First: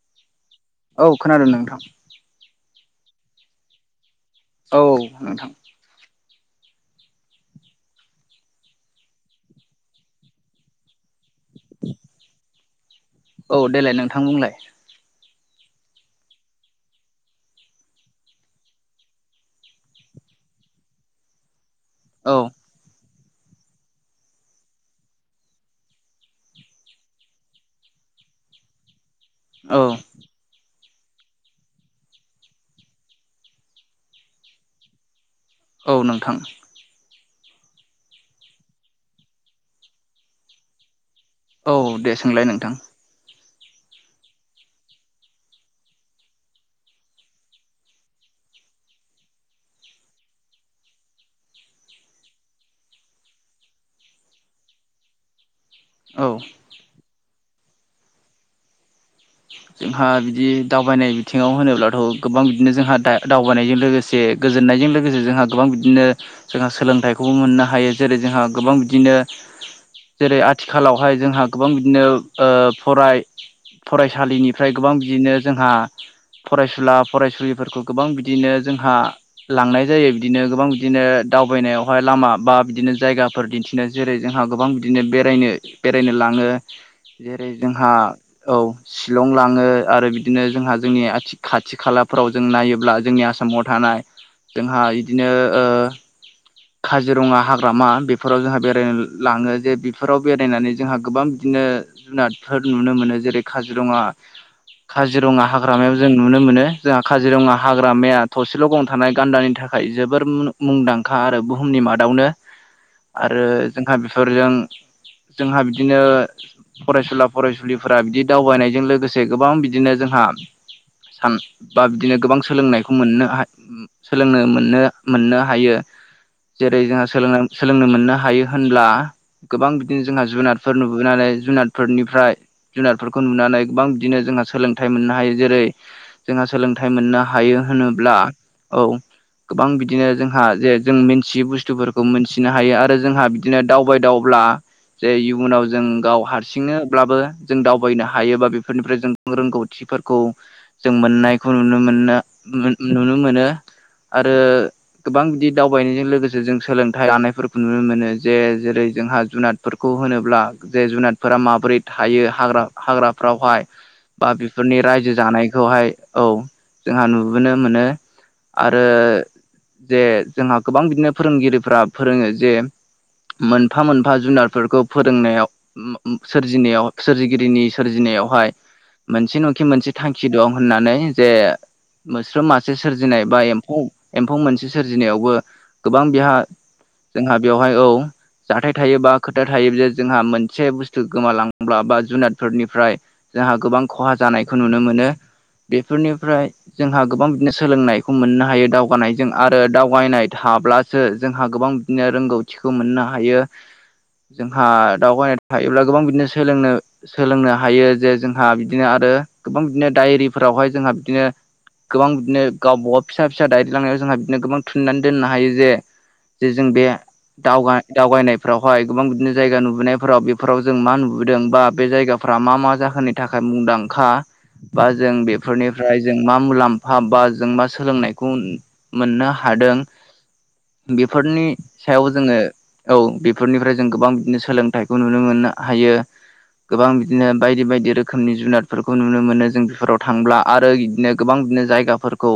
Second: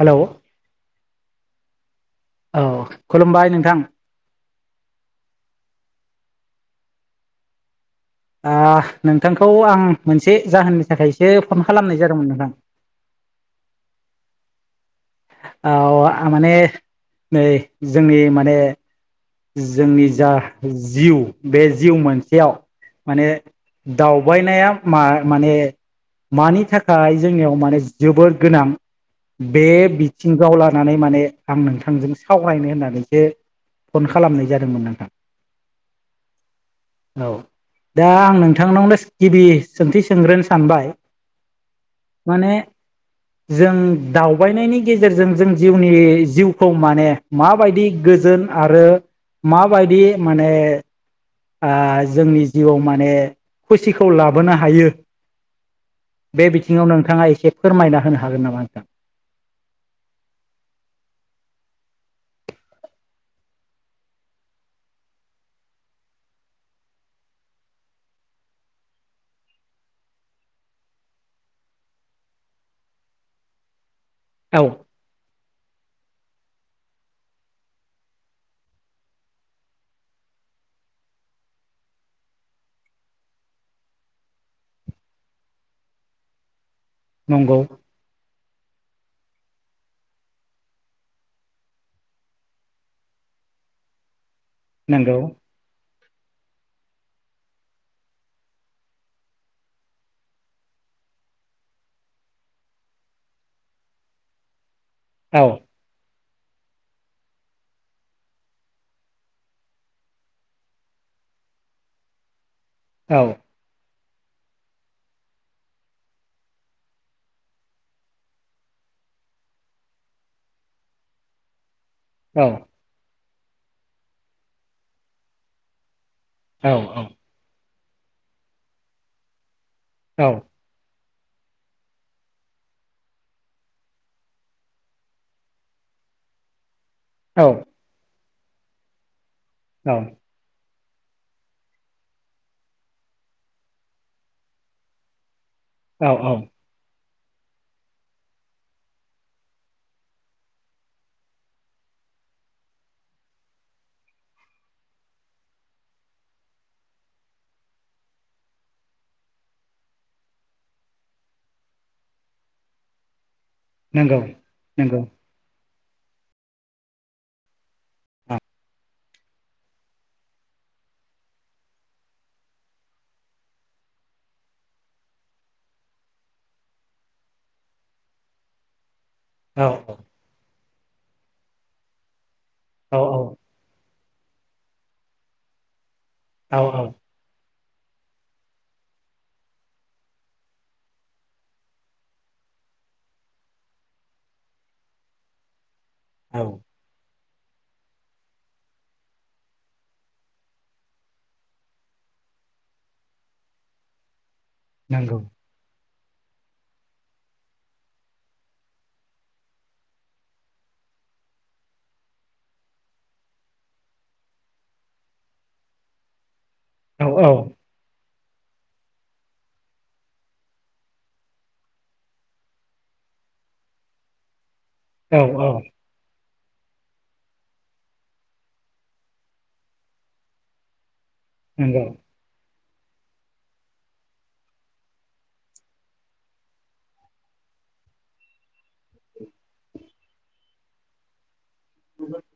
Hello औ खोनादों नोंथां औ खुलुमबाय नोंथां औ नोंथां आ नोंथांखौ आं मोनसे जाहोननि थाखायसो फन खालामनाय जादोंमोन नोंथां औ देलाय नोंथां बुंलाय औ माने नै जोंनि माने जोंनि जा जिउ बे जिउ औ मोनसेयाव माने दावबायनाया मा माने मानि थाखाय जोंनियाव माने जोबोद गोनां बे औ बिथिंङाव लानानै माने आं नोंथांजों सावरायनो होननानैसो फन खालामनाय जादोंमोन नोंथां औ नोंथां औ दा आं नोंथांनावनो गिबि सोंथि सोंग्रोनो सानबाय औ दे सोंलाय माने नोंथां जों दावबायनायनि गेजेरजों जों जिउनि जिउखौ माने माबायदि गोजोन आरो माबायदि माने जोंनि जिउआव माने खुसिखौ लाबोनो हायो औ बे बिथिङाव नोंथाङा एसे फोरमायना होनो हागोन नामा नोंथां जोंहा बिदि दावबायनाय बिथिङाव होनोब्लाथ' गोबां बिदिनो जोंहा दा दावबायनायजों लोगोसे गोजोननाय बेजों लोगोसे जोंहा गोबां बिदिनो जोंहा सोलोंथाइखौबो मोननो हायो जेरै जोंहा गोबां बिदिनो जेरै आथिखालावहाय जोंहा गोबां बिदिनो ओ फराय औ फरायसालिनिफ्राय गोबां बिदिनो जोंहा फरायसुला फरायसुलिफोरखौ गोबां बिदिनो जोंहा लांनाय जायो बिदिनो गोबां बिदिनो दावबायनायावहाय लामा बा बिदिनो जायगाफोर दिन्थिनो जेरै जोंहा गोबां बिदिनो बेरायनो बेरायनो लाङ थाङो जेरै नंगौ जोंहा औ शिलं लाङो आरो बिदिनो जोंहा जोंनि आथि खाथि खालाफोराव जों नायोब्ला जोंनि आसाम आसामाव थानाय जोंहा नंगौ इदिनो ओ [inaudible] काजिरङा हाग्रामा बेफोराव जोंहा बेरायनो लाङो जे बेफोराव बेरायनानै जोंहा गोबां बिदिनो जुनातफोर नुनो मोनो जेरै काजिरङा काजिरङा औ हाग्रामायाव जों नुनो मोनो जोंहा काजिरङा हाग्रामाया थसेल'‌ गं थानाय गान्दानि थाखाय जोबोर मु मुंदांखा आरो बुहुमनि मादावनो औ आरो जोंहा बि फोरजों जोंहा बिदिनो फरायसुला फरायसुलिफोरा बिदि दावबायनायजों लोगोसे गोबां बिदिनो जोंहा सान बा बिदिनो गोबां औ सोलोंनायखौ मोननो हायो सोलोंनो मोननो मोननो हायो जेरै जोंहा औ सोलोंनो सोलोंनो मोननो हायो होनब्ला गोबां बिदिनो जोंहा औ जुनारफोर नुबो बुनानै जुनारफोरनिफ्राय जुनात बेफोरखौ नुनानै गोबां बिदिनो जोंहा सोलोंथाइ मोननो हायो जेरै जोंहा सोलों थाइ मोननो औ हायो होनोब्ला औ गोबां बिदिनो जोंहा जे जों मिन्थियै बुस्थुफोरखौ मोनथिनो हायो आरो जोंहा बिदिनो दावबाय दावब्ला जे इयुनाव जों औ गाव औ हारसिंनोब्लाबो जों दाव बैनो हायोबा बेफोरनिफ्राय जों रोंगौथिफोरखौ जों मोननायखौ नुनो मोननो मोन नुनो मोनो आरो गोबां बिदि दावबायनायजों लोगोसे जों सोलोंथाइ लानायफोरखौ नुनो मोनो जे जेरै जोंहा जुनादफोरखौ [unintelligible] होनोब्ला जे जुनारफोरा माबोरै थायो हाग्रा हाग्राफ्रावहाय नंगौ बा बेफोरनि नंगौ रायजो जानायखौहाय औ जोंहा नुबोनो मोनो औ आरो जे जोंहा गोबां बिदिनो फोरोंगिरिफ्रा फोरोङो जे मोनफा मोनफा जुनारफोरखौ फोरोंनायाव उम उम सोरजिनायाव सोरजिगिरिनि सोरजिनायावहाय मोनसे नङाखि औ मोनसे थांखि दं होननानै जे मोस्रोम मासे सो औ सोरजिनाय बा एम्फौ एम्फौ मोनसे सोरजिनायावबो गोबां बेहा औ औ जोंहा बेवहाय औ जाथाय थायो बा खोथा थायो जे जोंहा मोनसे बुस्थु गोमालांब्ला बा जुनाद फोरनिफ्राय जोंहा गोबां खहा जानायखौ नुनो मोनो। औ बेफोरनिफ्राय जोंहा गोबां नो सोलोंनायखौ मोननो हायो दावगानायजों आरो दावगायनाय थाब्लासो जोंहा गोबां बिदिनो रोंगौ थिखौ मोननो हायो जोंहा नंगौ दावबायनाय थायोब्ला गोबां बिदिनो सोलोंनो सोलोंनो हायो जे जोंहा बिदिनो आरो गोबां बिदिनो डायरिफोरावहाय जोंहा बिदिनो गोबां बिदिनो गावबागाव फिसा फिसा दायरि लांनायाव जोंहा बिदिनो गोबां थुननानै दोननो हायो जे जे जों बे औ औ दावगा दावगायनाय फोरावहाय गोबां बिदिनो जायगा नुबोनायफोराव बेफोराव जों मा नुबोदों बा बे जायगाफ्रा मा मा जाहोननि थाखाय मुंदांखा बा जों औ बेफोरनिफ्राय जों मा मुलाम्फा बा जों मा सोलोंनायखौ मोननो हादों बेफोरनि नंगौ सायाव जोङो औ बेफोरनिफ्राय जों गोबां बिदिनो सोलोंथाइखौ नुनो मोननो हायो। गोबां बिदिनो बायदि बायदि रोखोमनि जुनादफोरखौ नुनो मोनो जों बेफोराव थांब्ला आरो इदिनो गोबां बिदिनो जायगाफोरखौ।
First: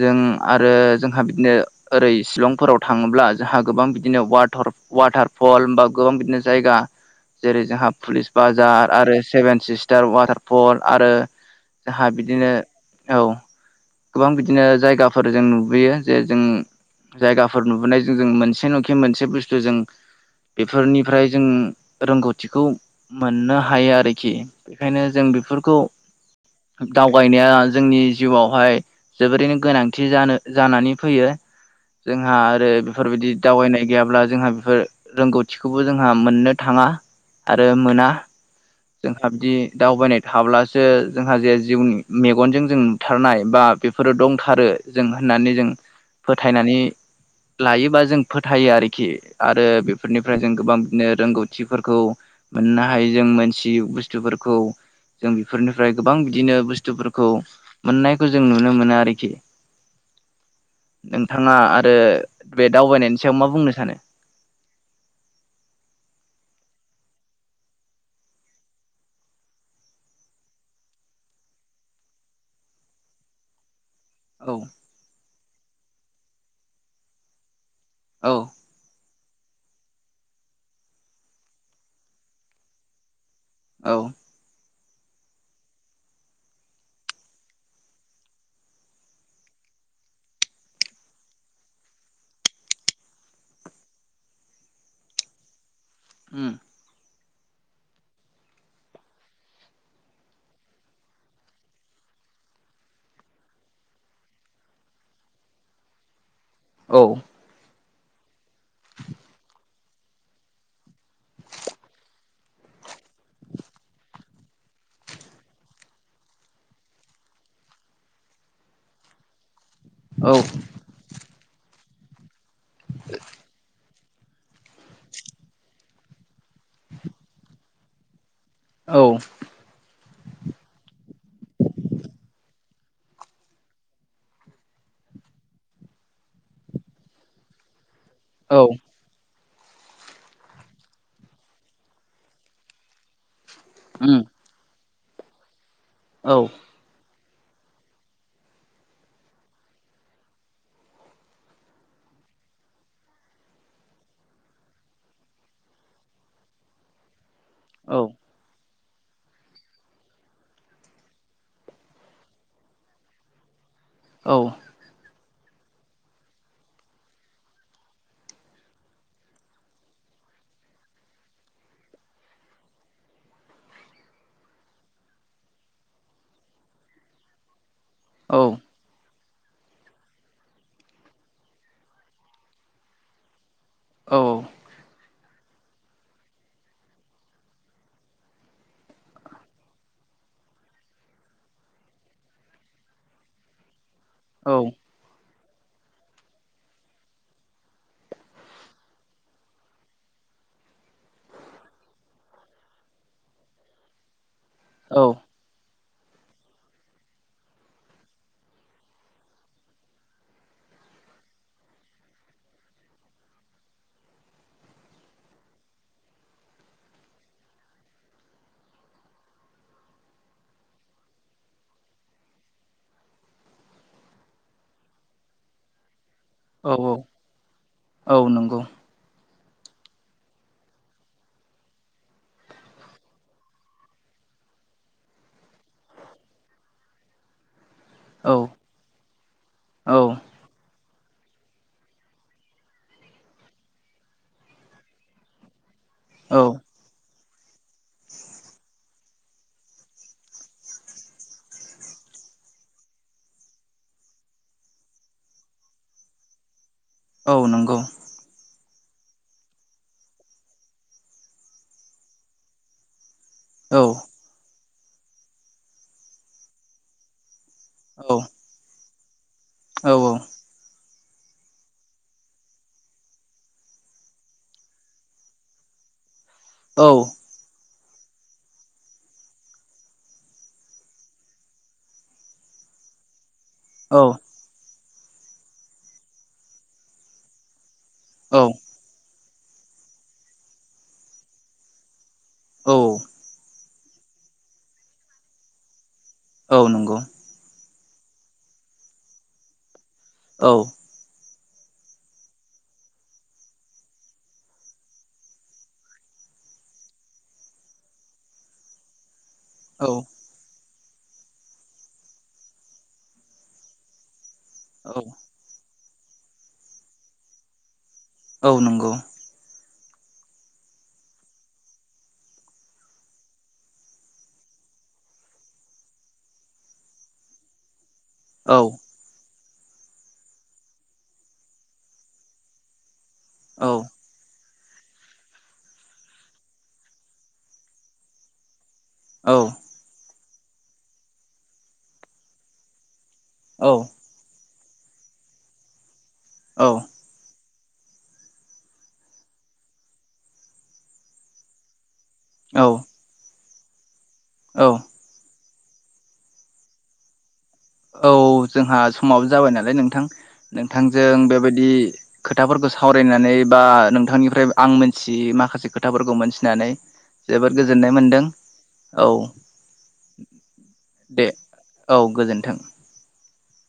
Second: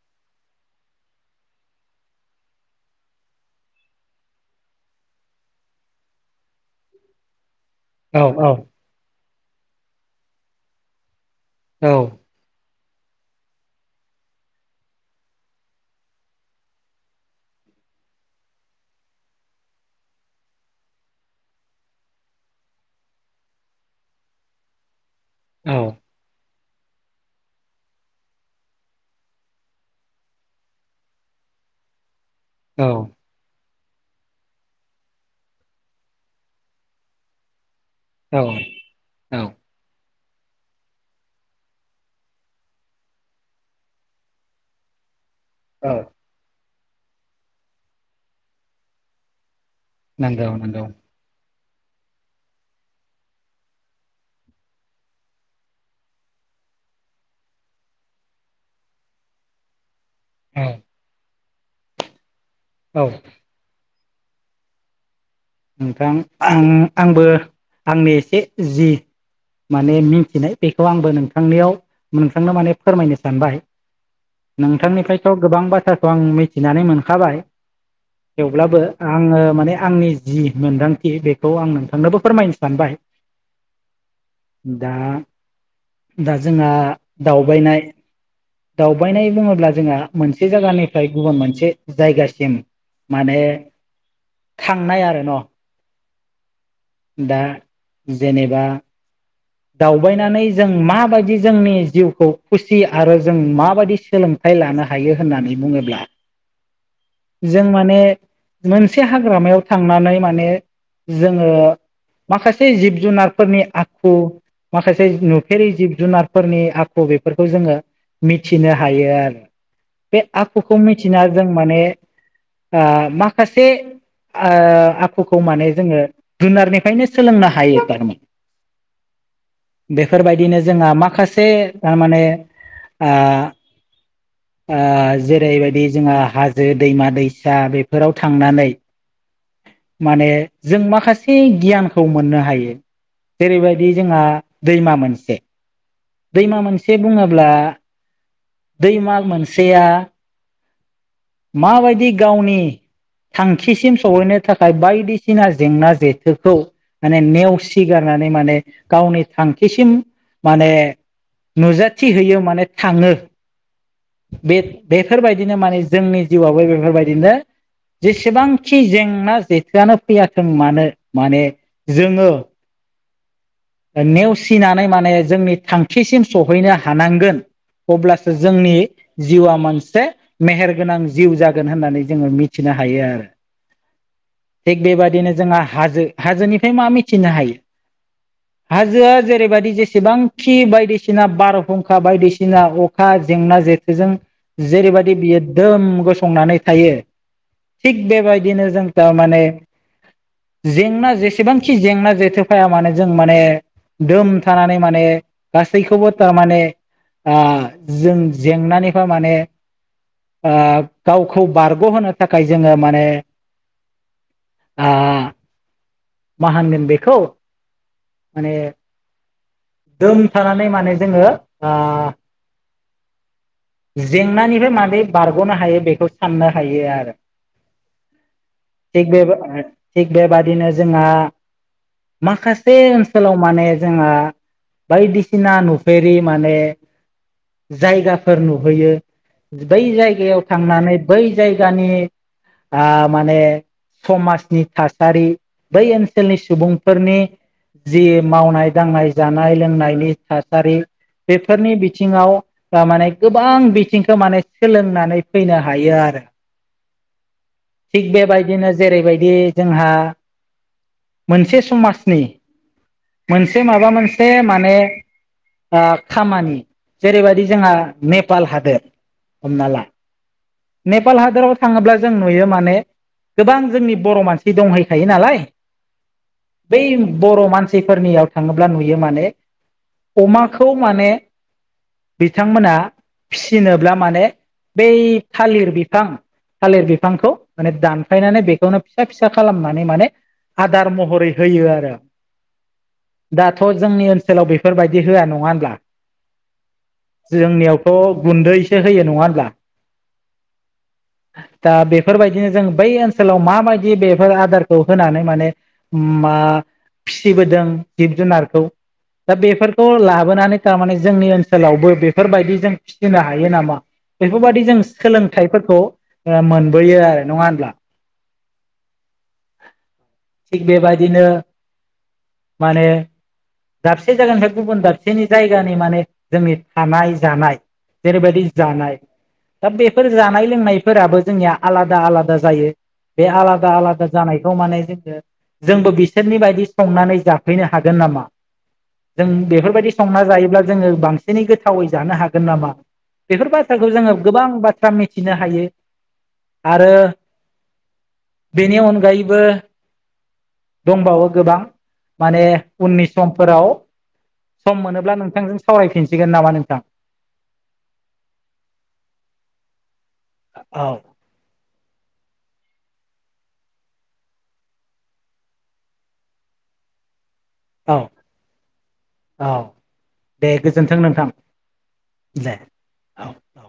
जों आरो जोंहा बिदिनो ओरै शिलंफोराव थाङोब्ला जोंहा गोबां बिदिनो वाटर वाटारफल ओमबा गोबां बिदिनो जायगा जेरै जोंहा औ पुलिस औ बाजार आरो सेभेन सिस्टार वाटारफल आरो औ जोंहा बिदिनो औ गोबां बिदिनो जायगाफोर जों नुबोयो जे जों जायगाफोर नुबोनायजों जों मोनसे न'खि मोनसे बुस्थु जों बेफोरनिफ्राय जों रोंगौथिखौ मोननो हायो आरोखि बेखायनो जों औ बेफोरखौ दावगायनाया जोंनि जिउआवहाय जोबोरैनो गोनांथि जानो जानानै फैयो जोंहा आरो औ बेफोरबायदि दावबायनाय गैयाब्ला जोंहा बेफोर रोंगौथिखौबो जोंहा मोननो थाङा आरो मोना औ जों औ बिदि दावबायनाय थाल्बासो जोंहा जे जिउनि मेगनजों जों नुथारनाय बा बेफोरो दंथारो जोंहा होननानै जों औ फोथायनानै लायोबा जों फोथायो आरोखि आरो बेफोरनिफ्राय नंगौ जों गोबां नंगौ बिदिनो रोंगौथि ओंथिफोरखौ मोननो हायो जों मोनथियि बुस्थुफोरखौ जों बेफोरनिफ्राय गोबां बिदिनो बुस्थुफोरखौ मोननायखौ जों नु नुनो मोनो आरोखि औ नोंथाङा आरो बे औ दावबायनायनि सायाव मा बुंनो सानो नोंथां आं आंबो आंनि एसे जि माने मिथिनाय बेखौ आंबो नोंथांनियाव नोंथांनो माने फोरमायनो सानबाय औ नोंथांनिफ्रायथ' गोबां बाथ्राखौ आं मिथिनानै मोनखाबाय औ थेवब्लाबो आङो माने आंनि जि मोनदांथि बेखौ आं नोंथांनोबो फोरमायनो सानबाय औ दा दा जोंहा दावबायनाय दावबायनाय बुङोब्ला जोंहा मोनसे जायगानिफ्राय गुबुन मोनसे जायगासिम माने थांनाय आरो न' उम दा जेनेबा दावबायनानै जों माबायदि जोंनि जिउखौ खुसि आरो जों माबायदि सोलोंथाइ लानो हायो होननानै बुङोब्ला औ जों माने मोनसे हाग्रामायाव थांनानै माने जोङो माखासे जिब जुनारफोरनि आखु माखासे नुफेरि जिब जुनारफोरनि आखु बेफोरखौ जोङो मिथिनो हायो आरो बे औ आखुखौ मिथिना जों माने ओ माखासे ओ आखुखौ माने जोङो जुनारनिफ्रायनो सोलोंनो हायो थारमाने औ बेफोरबायदिनो जोंहा माखासे थारमाने आ आ जेरैबायदि जोंहा हाजो दैमा दैसा बे फोराव औ थांनानै माने जों माखासे गियानखौ मोननो हायो जेरैबायदि उम जोंहा दैमा मोनसे औ दैमा मोनसे बुङोब्ला दैमा मोनसेया माबायदि गावनि थांखिसिम सहैनो थाखाय बायदिसिना जेंना जेथोखौ माने नेव सि औ गारनानै माने गावनि थांखिसिम माने नुजाथिहैयो माने थाङो औ बे बेफोरबायदिनो माने जोंनि जिउआवबो बेफोरबायदिनो जेसेबांखि जेंना जेथोआनो फैयथों मानो माने जोङो ओ नेवसिनानै माने जोंनि थांखिसिम सहैनो हानांगोन अब्लासो औ जोंनि जिउआ मोनसे मेहेरगोनां जिउ जागोन होननानै जोंङो मिथिनो हायो आरो थिग बेबादिनो जोंङा हाजो हाजोनिफाय मा मिथिनो हायो हाजोआ जेरैबादि जेसेबांखि बायदिसिना बारहुंखा बायदिसिना अखा जेंना जे जों जेरैबादि बियो दोम गसंनानै थायो थिग बेबायदिनो जों दा माने जेंना जेसेबांखि जेंना जेथो फाया मानो जों खौ माने दोम थानानै औ माने गासि यैखौबो थामाने ओ जों जेंनानिफाय माने ओ गावखौ बारग' होनो थाखाय जोंङो माने आ मा होनगोन बेखौ माने दोम थानानै माने जोंङो ओ जेंनानिफाय मानै बारग'नो हायो बेखौ। साननो औ हायो आरो औ नंगौ थिग बेबा ओ थिग बेबादिनो जोंङा माखास बे ओनसोलाव माने जोंङो बायदिसिना नुफेरि माने औ जायगाफोर नुहैयो बै औ जायगायाव थांनानै। बै जायगानि ओ माने समासनि थासारि बै औ ओनसोलनि सुबुंफोरनि जि मावनाय दांनाय जानाय लोंनायनि थासारि। बेफोरनि बिथिंङाव दा माने गोबां बिथिंखौ माने सोलोंनानै फैनो हायो आरो औ नंगौ थिग बेबायदि नोज जेरैबायदि जोंहा मोनसे समासनि मोनसे औ माबा मोनसे माने ओ खामानि जेरैबायदि जोङो औ नेपाल हादोर हमना ला औ नेपाल हादोराव थांङोब्ला जों नुयो माने। गोबां जोंनि बर' मानसि दंहैखायो नालाय। बै औ बर' मानसिफोरनियाव थाङोब्ला नुयो माने अमाखौ माने। बिथांमोना फिसिनोब्ला औ माने बै थालिर बिफां थालिर बिफांखौ माने दानफायनानै बेखौनो फिसा फिसा खालामनानै माने आदार महरै होयो आरो। औ। थ जोंनि ओनसोलाव बेफोरबायदि होआ नङा ओनब्ला। औ नोंगौ। थ गुन्दैसो होयो नङा ओनब्ला। औ। दा बेफोरबायदिनो जों बै ओनसोलाव माबायदि बेफोर आदारखौ होनानै माने उम मा फिसिबोदों जिब जुनारखौ दा औ बेफोरखौ लाबोनानै थारमाने जोंनि ओनसोलावबो बेफोरबायदि जों फिसिनो हायो नामा? बेफोबादि जों औ सोलोंथाइफोरखौ ओ मोनबोयो आरो नङा होनब्ला। औ नोंगौ। थिग बेबायदिनो माने दाबसे जायगानिफाय गुबुन दाबसेनि जायगानि माने जोंनि थानाय जानाय जेरैबायदि औ जानाय। दा बेफोर जानाय लोंनायफोराबो जोंनिया आलादा आलादा जायो बे औ आलादा आलादा जानाय खौ माने जोङो जोंबो बिसोरनि बायदि संनानै जाफैनो हागोन नामा? जों बेफोरबायदि संना जायोब्ला जोङो बांसिनै गोथावै जानो हागोन नामा? बेफोर बाथ्राखौ औ जोङो गोबां बाथ्रा मिथिनो हायो आरो बेनि अनगायैबो दंबावो गोबां। माने औ उननि समफोराव औ सम मोनोब्ला नोंथांजों सावरायफिनसिगोन नामा नोंथां? औ जोंहा समावो जाबाय नालाय नोंथां औ नोंथांजों बेबायदि खोथाफोरखौ सावरायनानै बा नोंथांनिफ्राय आं मोनथियै माखासे खोथाफोरखौ मोनथिनानै जोबोद औ गोजोननाय मोनदों औ दे गोजोन्थों दे नोंथां औ दे गोजोन्थों। औ औ